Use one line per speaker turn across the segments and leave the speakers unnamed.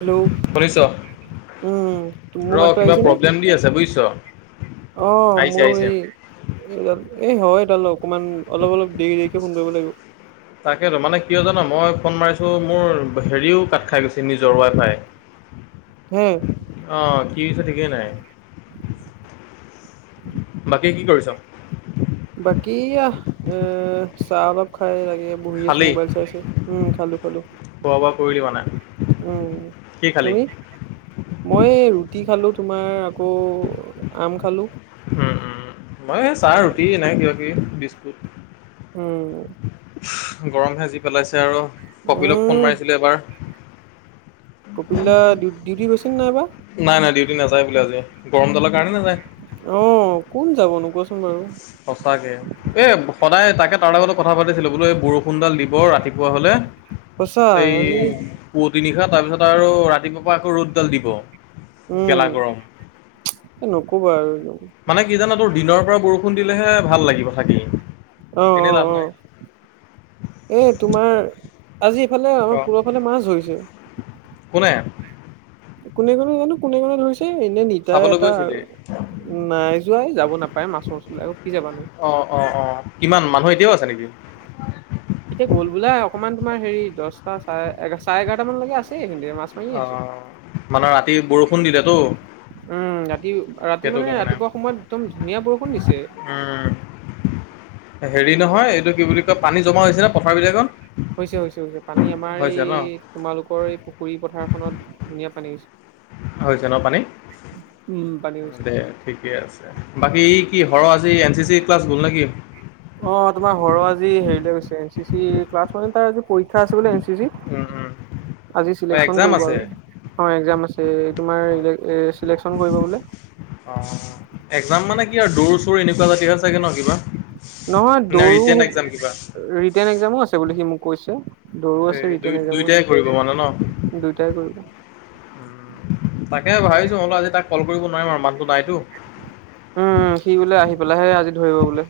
Hello
শুনিছ
উম
ৰ
মোৰ মাততো
কিবা
আহিছেনে
প্ৰব্লেম দি আছে বুজিছ
অ
আহিছে
মোৰ
আহিছে।
এই এই এই হয় [unintelligible] অলপ অলপ দেৰি দেৰিকে ফোন কৰিব লাগিব
তাকেইেতো মানে কিয় জানো, মই ফোন মাৰিছো মোৰ হেৰিও কাত খাই গৈছে নিজৰ ৱাই ফাই
হে
অ', কি হৈছে ঠিকেই নাই বাকী কি কৰিছ?
কিয়া এহ চাহ অলপ খাই লাগে এ বহি আছো
খালি
মোবাইল চাইছো, উম' খালো খালো
খোৱা বোৱা কৰিলি মানে
উম'
কি খালি
তুমি, মই ৰুটি খালো তোমাৰ আকৌ আম খালোঁ
উম', উম' মই চাহ ৰুটি নাই, কিবা কিবি বিস্কুট
উম'
গৰম হে যি পেলাইছে আৰু, কপিলক ফোন
উম,
মাৰিছিলোঁ এবাৰ।
কপিল দা ডিউ ডিউটি গৈছে নে নাইবা?
নাই নাই ডিউটি নাযায় বোলে আজি গৰম ডালৰ কাৰণে নাযায়।
অ', কোন যাবনো কোৱাচোন বাৰু?
সঁচাকে এ, সদায় তাকে তাৰ লগত কথা পাতিছিলো বোলো এই বৰষুণডাল দি ব ৰাতিপুৱা হ'লে
সঁচা
এই
আজি
পুৱতি নিশাত, তাৰপিছত আৰু ৰাতিপুৱা আকৌ ৰ'দডাল দিব। গেলা
উম,
গৰম।
এ, নকবা আৰু এ [unintelligible]
মানে কি জান তোৰ দিনৰ পৰা বৰষুণ দিলেহে ভাল লাগিব থাকি।
অ,
এনেই
অ,
লাভ
অ,
নাই।
এ, তোমাৰ আজি এইফালে আমাৰ
অ'
পুলৰফালে মাছ ধৰিছে।
কোনে
কোনে কোনে জানো কোনে কোনে ধৰিছে এনে নিতা
চাবলৈ
এটা আৰু
গৈছিলি?
নাই যোৱা যাব নাপায় মাছৰ ওচৰলে আকৌ কি যাবানো।
অ' অ' অ' কিমান মানুহ এতিয়াও আছে নেকি?
এতিয়া গ'ল বোলে অকমান তোমাৰে হেৰী দহটা চাৰে-চাৰে এঘাৰটা মানলৈকে আছে মাছ মাৰিয়ে
অ,
আছে
মানে ৰাতি বৰষুণ দিলেতো,
উম, ৰাতি ৰাতি
সেইটো
মানে
কাৰণে।
ৰাতিপুৱা সময়ত একদম ধুনীয়া বৰষুণ দিছে।
উম, হেৰি নহয় এইটো কি বুলি কয় পানী জমা হৈছে ন পথাৰ বিলাকত?
হৈছে হৈছে হৈছে পানী আমাৰ
হৈছে
এই
ন
তোমালোকৰ এই পুখুৰী পথাৰখনত ধুনীয়া পানী হৈছে।
হৈছে ন পানী?
উম পানী হৈছে
দে ঠিকে আছে বাকী কি হয় [unintelligible] আজি এন চি চি ক্লাছ গ'ল নেকি?
অ তোমাৰ হৰ আজি হেৰিলৈ গৈছে এন চি চি ক্লাছ মানে তাৰ পৰীক্ষা আছে
উম,
[unintelligible]
উম।
আজি
অ
চিলেকচন
এক্জাম
কৰিব
আছে
আৰু অ একজাম আছে এ,
হয়
তোমাৰ চিলেকন কৰিব বোলে।
অ, একজাম মানে কি আৰু দৌৰ চুৰ এনেকুৱা জাতীহে চাগে ন কিবা?
নহয়
নে
দৌৰ,
ৰিটেন এক্জাম কিবা
ৰিটেৰ্ণ একজামো আছে বুলি সি মোক কৈছে। দৌৰো
এই
আছে
দুই
ৰিটেন একজামো
দুইটাই কৰিব মানে ন
আছে দুয়টাই কৰিব।
উম, তাকে ভাবিছো মই বোলো আজি তাক কল কৰিব নোৱাৰিম আৰু ম
উম, সি বোলে আহি পেলাইহে আজি ধৰিব বোলে।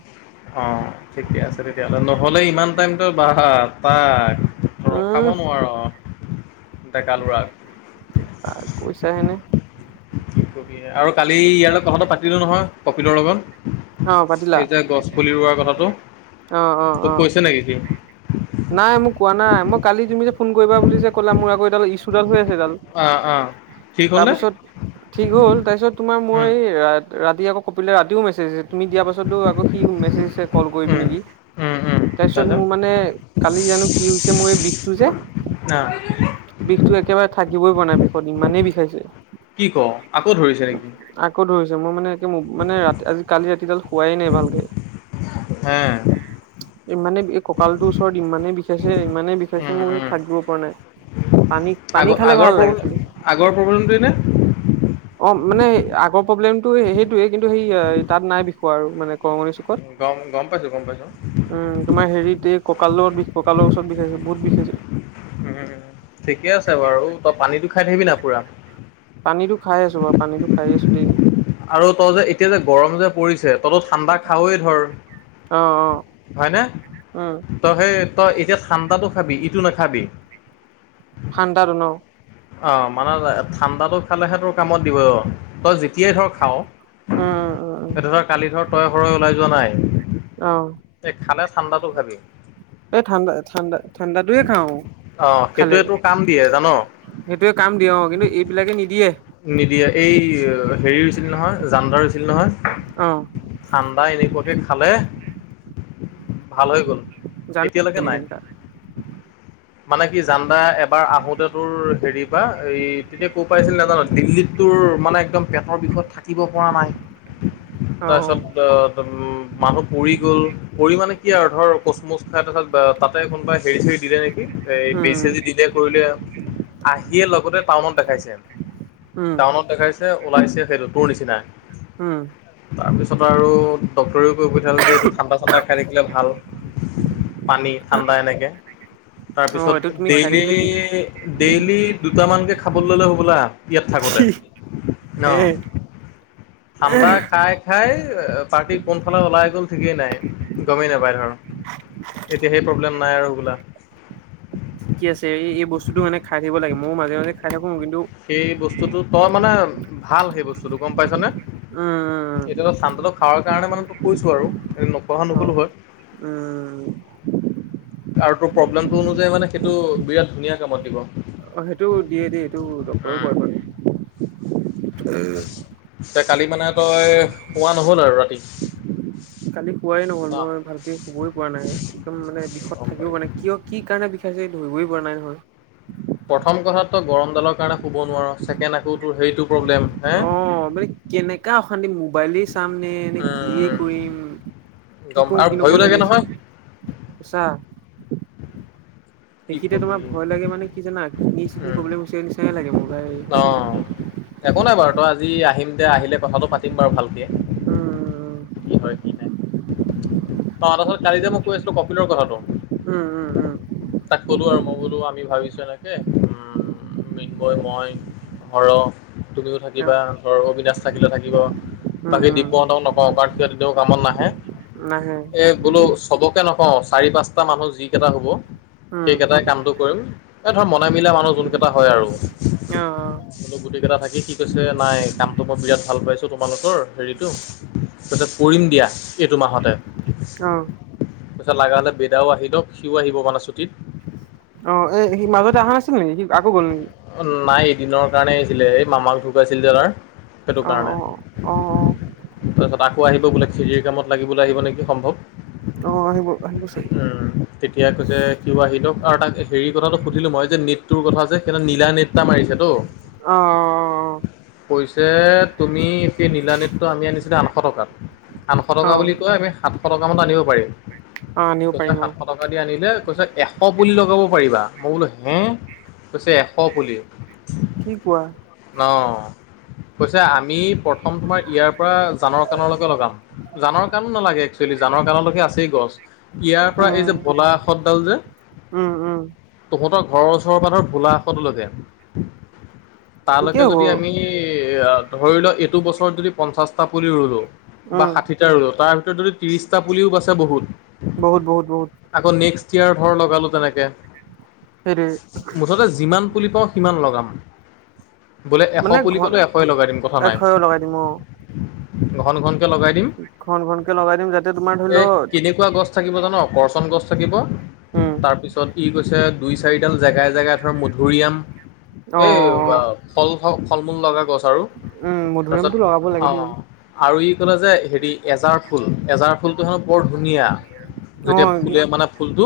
অ, ঠিকে আছে তেতিয়াহ'লে নহ'লে ইমান টাইমত বাহা তাক ৰখাব
উম
নোৱাৰো অ, ডেকা ল'ৰাক।
কৈছা হেনে
কি কবি আৰু কালি ইয়াৰ লগত কথাটো পাতিলো নহয় কপিলৰ লগত।
আহ, পাটিলা?
এই যে [unintelligible] কথাটো,
অ', অ',
তোক
অ',
কৈছে নেকি সি
নাই মোক কোৱা নাই মই কালি তুমি যে ফোন কৰিব বুলি যে ক'লা, মোৰ আক এডাল ইছুডাল হৈ আছে।
অঁ অঁ
[unintelligible]
ঠিক হ'লনে
তাৰপিছত ঠিক হ'ল তাৰপিছত তোমাৰ মই
উম।
এই ৰাতি আকৌ কপিলে ৰাতিও মেছেজ আছে তুমি দিয়া পাছতো আকৌ সি মেছেজ দিছে কল কৰিবি
উম,
নেকি? [unintelligible]
উম, উম,
তাৰপিছত
তাৰপিছত
মোৰ মানে কালি জানো কি হৈছে মোৰ এই বিষটো যে।
না
বিষতো একেবাৰে থাকিবই পৰা নাই বিষত ইমানেই বিষাইছে।
কি ক' আকৌ ধৰিছে নেকি?
আকৌ ধৰিছে মই মানে একে মানে ৰাতি আজি কালি ৰাতিডাল শোৱাই নাই ভালকে।
হে?
ইমানে এই কঁকালটোৰ ওচৰত ইমানে বিষাইছে ইমানে বিষাইছে
উম,
মোৰ
উম,
থাকিব পৰা নাই। পানী-পানী
আগৰ
খালে
আগৰ
ভাল লাগে
প্ৰব্লেম
খালি। অ,
আগৰ প্ৰব্লেমটোৱে নে?
মানে আগৰ প্ৰব্লেমটো সেইটোয়ে কিন্তু সেই তাত নাই বিষোৱা আৰু মানে [unintelligible]
গ-গম পাই
উম, তোমাৰ হেৰিত এই কঁকালত বিষ কঁকালৰ ওচৰত বিষাইছে বহুত বিষাইছে।
উম, ঠিকে আছে বাৰু তই পানীটো খাই থাকিবি না পুৰা।
পানীটো খাই আছো বাৰু পানীটো খাই আছো দেই।
আৰু তই যে এতিয়া যে গৰম যে পৰিছে তইতো ঠাণ্ডা খাৱেই ধৰ।
অ', অ'।
হয়নে?
উম
তই সেই তই এতিয়া ঠাণ্ডাটো খাবি ইটো নাখাবি।
ঠাণ্ডাতো ন?
অ', মানে ঠাণ্ডাটো খালেহে তোৰ কামত দিবই অ' তই যেতিয়াই ধৰ খাৱ।
উম উম উম উম
এতিয়া ধৰ কালি ধৰ তই সৰুৱে ওলাই যোৱা নাই
অ',
এই খালে ঠাণ্ডাটো খাবি।
এই ঠাণ্ডা ঠাণ্ডা ঠাণ্ডাটোয়ে খাওঁ
অ',
খালে।
সেইটোৱে তোৰ কাম দিয়ে জান?
সেইটোৱে কাম দিয়ক। অ', কিন্তু এইবিলাকে নি
নিদিয়ে। এই হেৰি হৈছিল নহয় জানদাৰ হৈছিল নহয়।
অ'।
তাই এনেকুৱাকে খালে। ভাল হৈ গ'ল
জানো
এতিয়ালৈকে নাই।
কেনেকা
মানে কি জানদা এবাৰ আহোতে তোৰ হেৰি পৰা এই তেতিয়া ক'ৰ আহিছিল নাজানো। দিল্লীত তোৰ মানে একদম পেটৰ বিষয় থাকিব পৰা নাই। তাৰ
অ',
পিছত আহ মানুহ পৰি গ'ল পৰি মানে কি আৰু ধৰ কুচমুচ খাই তাৰ পিছত বা তাতে কোনোবায়ে হেৰি চেৰি দিলে নেকি এ বেজি
উম,
চেজি দিলে কৰিলে। আহিয়ে লগতে টাউনত দেখাইছে।
উম,
টাউনত দেখাইছে ওলাইছে সেইটো তোৰ নিচিনাই।
উম।
তাৰপিছত আৰু ডক্টৰেও কৈ পঠিয়ালে যে এইটো ঠাণ্ডা চাণ্ডা খাই থাকিলে ভাল। পানী ঠাণ্ডা এনেকে।
অ',
তাৰপিছত
এইটো তুমি খাই
ডেইলি
থাকিলে ঠিক
ডেইলি দুটামানকে খাবলৈ ল'লে হ'বলা। ইয়াত থাকোঁতে ন।
এ
ঠাণ্ডা খাই খাই পাৰ্টি কোনফালে ওলাই গ'ল ঠিকেই নাই গ'মেই নাপায় ধৰ। এতিয়া সেই প্ৰব্লেম নাই আৰু হ'বলা।
মইও মাজে মাজে খাই কিন্তু
সেই বস্তুটো তই মানে ভাল সেই বস্তুটো গম পাইছ নে।
উম,
এতিয়াতো চান্দাটো খাৱাৰ কাৰণে মানে কৈছো আৰু নোখোৱা হৈ নক'লো
অ',
হয়। [inaudible]
উম,
আৰু তোৰ প্ৰব্লেমটো অনুযায়ী মানে সেইটো বিৰাট ধুনীয়া কামত দিব।
অ', সেইটো দিয়ে দে এইটো ডক্টৰেও
উম।
কয় মানে।
এতিয়া কালি মানে তই শুৱা নহ'ল আৰু ৰাতি?
কালি শোৱাই নহ'ল
ন?
মই ভালকে শুবই পৰা নাই। একদম মানে বিষত
গম
থাকিবও পৰা
পাইছোঁ।
নাই কিয় কি কাৰণে কিয় বিষাইছে ধৰিবয়ে পৰা নাই নহয়।
প্ৰথম কথাত তই গৰম ডালৰ কাৰণে শুব নোৱাৰো চছেকেণ্ড আকৌ তোৰ সেইটো প্ৰব্লেম হে
অ', মানে কেনেকা অশান্তি মোবাইলে চামনে এনে কি
উম,
কৰিম কি
গম
কৰো
আৰু
কি
ভয়ো
নকৰো
লাগে
লাগি আছিল।
নহয়
ছা
কি
এইখিনিতে
কবি
তোমাৰ ভয় লাগে মানে কি জানা কিডনি চিডনি
উম,
প্ৰব্লেম হৈছে নিচিনা হে লাগে মোৰ।
অ', একো নাই বাৰু তই আজি আহি আহিলে কথাটো পাতিম বাৰু ভালকে।
উম,
কি হয় কি নাই। তাৰপিছতে কালি যে মই কৈ আছিলো কম্পিউটাৰ কথাটো।
উম, উম, উম।
ক'লোঁ আৰু মই বোলো আমি ভাবিছোঁ এনেকে। উম, মৃণময় মই। হৰ তুমিও
উম,
থাকিবা ধৰ অবিনাশ থাকিলে থাকিব
উম,
বাকী
উম,
দিব্যহঁকত নকওঁ কাৰণ সিহঁত কেতিয়াও কামত নাহে।
নাহে।
এ বোলো চবকে নকওঁ চাৰি পাঁচটা মানুহ যি কেইটা হ'ব।
উম,
সেইকেইটাই কামটো কৰিম। এই ধৰা মনে মিলা মানুহ যোন কেইটা হয় আৰু।
[unintelligible]
বোলো গোটেই কেইটা থাকি কি কৈছে নাই কামটো মই বিৰাট ভাল পাইছোঁ তোমালোকৰ হেৰিতো কৰিম দিয়া এইটো মাহতে।
অ'।
[unintelligible] লাগা হ'লে বেদাও আহি দক সিওঁ আহিব মানে ছুটিত।
এ সি মাজতে অহা নছিল নেকি গ'ল নেকি।
নাই এদিনৰ কাৰণেই আহিছিলে এই মামাক ঢুকাইছিল যে তাৰ। সেইটো
অ',
কাৰণে,
অ', অ',
তাৰপিছত আ [unintelligible] আহিব বোলে খিৰিৰ কামত লাগিবলৈ আহিব নেকি সম্ভৱ।
অ', আহিব আহিব চাগে
উম, তেতিয়া কৈছে সিওঁ আহি লক আৰু তাক হেৰি কথাটো সু [unintelligible] মই যে নেটটোৰ কথা যে সেইনা নীলা নেটটা মাৰিছেতো।
অ', অ',
কৈছে তুমি এতি নীল নীতটো আমি আনিছিলোঁ আন আঠশ টকাত, আঠশ টকা
অ',
বুলি কয় আমি সাতশ টকা মানত আনিব পাৰিম।
অ', আনিব
কৈছা
পাৰিম অ',
সাতশ টকা দি আনিলে কৈছা এশ বুলি লগাব পাৰিবা মই বোলো হে, কৈছে এশ পুলি।
কি কোৱা
ন' কৈছে আমি প্ৰথম তোমাৰ ইয়াৰ পৰা জানৰ কাণলৈকে লগাম, জানৰ কাণো নালাগে এক [unintelligible] জানৰ কাললৈকে আছেই গছ। ইয়াৰ পৰা
উম,
এই যে বলা আঁহতডাল যে,
উম, উম,
তহঁতক ঘৰ ওচৰৰ পাথৰ ভোলা কাষৰ তলতে।
ঠিকেই
তালৈকে
হ'ব
যদি আমি এ ধৰি লোৱা এইটো বছৰত যদি পঞ্চাশটা পুলি ৰুলো। বা
উম।
ষাঠিটা ৰুলো তাৰ ভিতৰত যদি ত্ৰিশটা পুলিও বাচে বহুত।
বহুত বহুত বহুত।
[unintelligible] ধৰ লগালো তেনেকে।
সেইটোৱে।
মুঠতে যিমান পুলি পাওঁ সিমান লগাম। বোলে এশ
মানে
পুলি
ঘন
পালোঁ এশই লগাই দিম কথা নাই।
এশয় লগাই দিম অ
ঘন ঘনকে লগাই দিম,
ঘন ঘনকে লগাই দিম যাতে তোমাৰ ধৰি
এই
লও
কেনেকুৱা গছ [unintelligible] জানো গৰ্জন গছ থাকিব, তাৰপিছত ই কৈছে দুই চাৰিডাল জেগাই [unintelligible] মধুৰিআম এই ফল ফলমুল লগা গছ [unintelligible]
উম
তাৰপিছত
মধুৰিআমটো লগাব লাগে দেই
অ'। আৰু ই ক'লে যে হেৰি এজাৰ ফুল এজাৰ ফুলটো হেনো বৰ ধুনীয়া,
অ
যেতিয়া ফুলে মানে ফুলটো,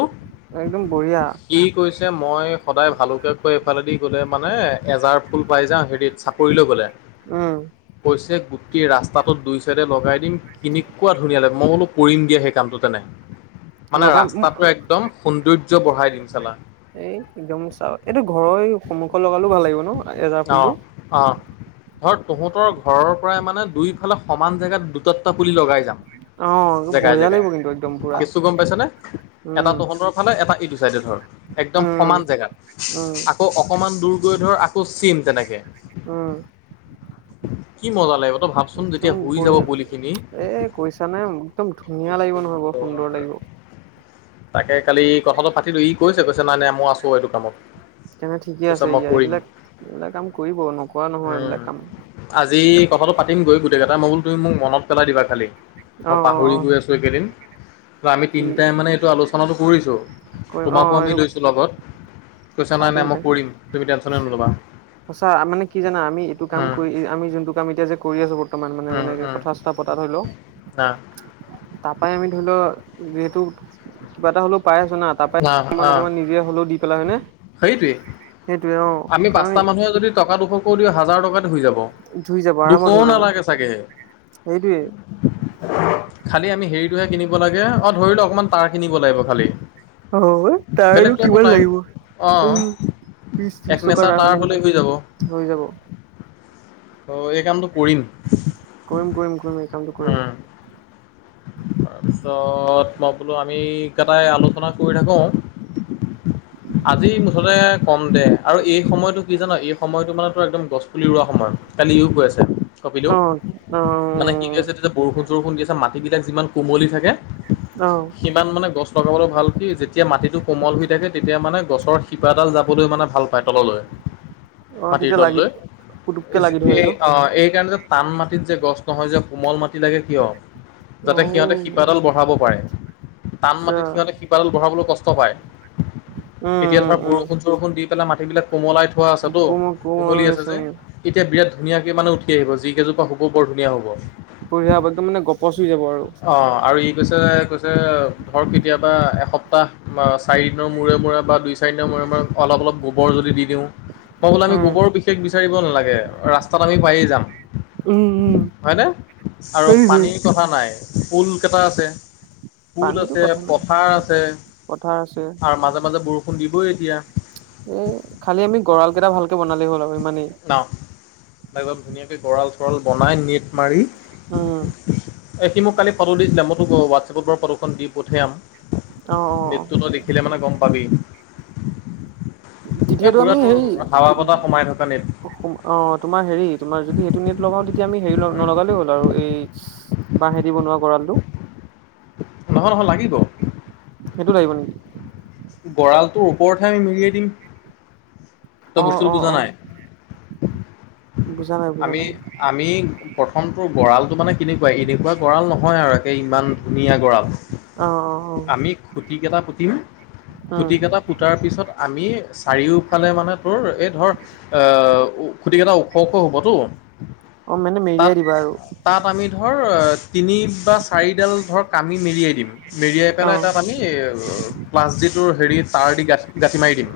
একদম বঢ়িয়া
সি কৈছে মই সদায় ভালকে কৈ এইফালেদি ক'লে মানে এজাৰ ফুল পাই যাওঁ হেৰিত চাকৰিলৈ গ'লে।
উম।
পিছে গুটে ৰাস্তাটোত দুই চাইডে লগাই দিম কেনেকুৱা ধুনীয়া লাগে মই বোলো কৰিম দিয়া সেই কামটো তেনে। মানে
লগাম
ৰাস্তাটো একদম সৌন্দৰ্য্য বঢ়াই দিম চালা।
এই একদম চা এইটো ঘৰৰ সন্মুখ লগালো ভাল লাগিব ন' এজাৰ
অ',
ফুলটো।
অ'। ধৰ তহঁতৰ ঘৰৰ পৰাই মানে দুইফালে সমান জেগাত দুটা দুটা পুলি লগাই
অ
জেগাই
বঢ়িয়া
জেগাই।
লাগিব কিন্তু একদম পুৰা
কেচু গ'ম পাইছো নে, এটা
উম
তহঁতৰ ফালে এটা ইটো চাইডে ধৰ একদম
উম
সমান জেগা।
উম
আকৌ অকমান দূৰ গৈ ধৰ আকৌ চেম তেনেকে।
উম।
[inaudible] কি মজা লাগিব তই ভাবচোন
একদম
যেতিয়া শুই যাব
বঢ়িয়া
পুলি খিনি।
এ কৈছা নে একদম ধুনীয়া লাগিব নহয় বৰ সুন্দৰ লাগিব।
তাকে কালি কথাটো পাতিলো ই কৈছে কৈছে নাই নাই মই আছোঁ এইটো কামত।
তেনে ঠিকে
কৈছে
আছে
মই
ইয়া
কৰিম।
এইবিলাক এইবিলাক কাম কৰিব নকৰা নহয় এইবিলাক কাম।
এই কথাটো পাতিম গৈ গোটেইকেইটা মই বুলো তুমি মনত পেলাই দিবা খালি।
অ
মই
অ
পাহৰি
অ
গৈ আছোঁ এইকেদিন। তো আমি
ঠিক
তিনিটাই মানে এইটো আলোচনাটো কৰিছোঁ,
কৰিম অ
তোমাকো আমি
এইটো
লৈছোঁ লগত। কৈছো নাই
পাতিম তে
মই কৰিম, তুমি টেনশনে নোলবা।
সঁচা মানে কি জানা, আমি এইটো কাম
উম,
কৰি আমি যোনটো কাম এতিয়া যে কৰি আছো বৰ্তমান মানে যেনেকে কথা পতা ধৰি লও।
অ।
তপাই আমি ধৰি ল যিহেতু কিবা এটা হলেও পাই আছ না, তাৰ পৰা- অকমান অকনমান নিজে হলেও দি পেলাই হয়নে।
সেইটোয়ে।
সেইটোয়ে অ
আমি
কাৰণ
পাঁচটা মানুহে যদি টকা দুশৰ কৰি দিওঁ হাজাৰ টকা যাব। দুশও নালাগে চাগে
সেইটোৱেই।
খালি আমি হেৰিটোহে কিনিব লাগে, অ ধৰিলো অকণমান তাঁৰ কিনিব লাগিব খালি।
অ তাৰো
বেলেগ একো
কিমান
নাই
লাগিব
অ।
উম বিশ
এক
ত্ৰিশ টকা
নেচা
এটা
তাৰ
হ'লে
হ'লেই হৈ যাব।
হৈ যাব
অ এই কামটো কৰিম।
কৰিম-কৰিম-কৰিম একামটো কৰিম।
উম, তাৰপিছত মই বোলো আমি কেইটাই আলোচনা কৰি থাকোঁ [inaudible] আজি মুঠতে কম দে আৰু এই সময়টো কি জান, এই সময়তটো মানে তোৰ একদম গছ পুলি ৰা সময়। কালি ইউ কৈ আছে। কপিলেউ,
অ অ
মানে কি কি আছে যে বৰষুণ-চৰষুণ দি আছে মাটিবিলাক যিমান কোমলি থাকে
অ অ
সিমান মানে গছ লগাবলৈ ভাল কি যেতিয়া মাটিটো কোমল হৈ তেতে-তেতিয়া মানে গছৰ শিপাডাল যাবলৈ মানে ভাল পায় তললৈ
অ
মাটিৰ
তেতিয়া লাগি
তললৈ,
পুতুককে লাগি
যিখিনি
ধৰে ন
অ' এইকাৰনে টান মাটিত যে গছ নহয় যে, কোমল মাটি লাগে কিয়? যাতে সিহঁতে শিপাডাল বঢ়াব পাৰে। টান
আচ্ছা
মাটিত সিহঁতে শিপাডল বঢ়াবলৈও কষ্ট পায়।
উম
এতিয়া ধৰ
উম
বৰষুণ-চৰষুণ দি পেলাই মাটিবিলাক কোমলাই থোৱা
উম
আছেতো,
কোমল কোমল
কোমলি
হৈ
আছে যে।
উম
এতিয়া বিৰাট ধুনীয়াকৈ মানে উঠ আহিব, যি কেইজোপা হ'ব বৰ ধুনীয়া হ'ব।
পচি যাব আৰু
আৰু ই কৈছে ধৰক কেতিয়াবা এসপ্তাহ বা চাৰিদিনৰ মূৰে মূৰে বা দুই চাৰিদিনৰ মূৰে অলপ অলপ গোবৰ যদি দি দিওঁ। মই বোলো আমি
উম
গোবৰ বিশেষ বিচাৰিব নালাগে, ৰাস্তাত আমি পায়ে যাম।
উম উম
হয়নে? আৰু
সেইটোৱে
পানীৰ কথা নাই পুল কেইটা আছে। পুল
পানীতো
আছে,
কথা নাই
পথাৰ আছে
পথাৰ আছে
আৰু মাজে মাজে বৰষুণ দিবই এতিয়া।
উম খালি আমি গঁৰাল কেইটা ভালকে বনালে হ'ল আৰু। ইমানেই
ন একদম ধুনীয়াকে গঁৰাল চৰাল বনাই নেট মাৰি,
উম
এই সি মোক কালি ফটো দিছিলে মোক তোক হোৱাটছপত বাৰু ফটোখন দি পঠিয়াম,
অ অ
নেটটো তই দেখিলে মানে গম পাবি এই
তেতিয়াতো
পুৰা
আমি
তোৰ হাৱা বতাহ সোমাই থকা নেট
হেৰি অ তোমাৰ হেৰি, তোমাৰ যদি সেইটো নেট লগাও তেতিয়া আমি হেৰি নলগালেই হ'ল আৰু এই বাঁহেদি বনোৱা গঁৰালটো
নহয় নহয় লাগিব।
সেইটো লাগিব নেকি?
গঁৰালটো ওপৰতহে আমি মেৰিয়াই দিম
অ
তই
অ
বস্তুটো বুজা
অ
নাই
বুজা নাই বুজা
আমি
নাই
আমি প্ৰথমটোৰ গঁৰালটো মানে কেনেকুৱা এনেকুৱা গঁড়াল নহয় আৰু একে ইমান ধুনীয়া গঁড়াল।
অ অ অ
আমি খুটিকেইটা পুতিম,
উম
খুটি কেইটা পুতাৰ পিছত আমি চাৰিওফালে মানে তোৰ এই ধৰ অ ' খুটিকেইটা ওখ হবটো
অ মানে মেৰিয়াই দিবা আৰু
তাত আমি ধৰ তিনি বা চাৰিডাল ধৰ কামি মেৰিয়াই দিম মেৰিয়াই পেলাই
অ
তাত আমি প্লাছদিটোৰ হেৰি তাঁৰ দি গাঠ গাঁঠি মাৰি দিম।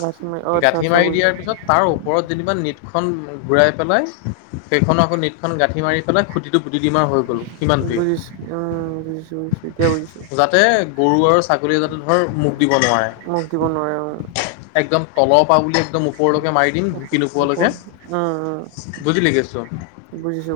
গাছমে অ আচ্ছা
গাঁঠি
আচ্ছা
মাৰি দিয়াৰ
বুজিছো
পিছত তাৰ ওপৰত যেনিবা নেট- খন ঘূৰাই পেলাই সেইখনো আকৌ নেটখন গাঠি মাৰি পেলাই খুঁটি পুটি ডিম আৰু হৈ গ'ল সিমানটোৱেই
বুজিছো উম বুজিছো বুজিছো এতিয়া বুজিছো
যাতে গৰু আৰু ছাগলীয়ে যাতে ধৰ মুখ দিব নোৱাৰে।
মোক দিব নোৱাৰে অ
একদম তলৰ পৰা বুলি একদম ওপৰলৈকে মাৰি দিম
ওপ
ঢুকি
ওপৰ উম
নোপোৱালৈকে বুজিলি কেছটো
উম বুজিছো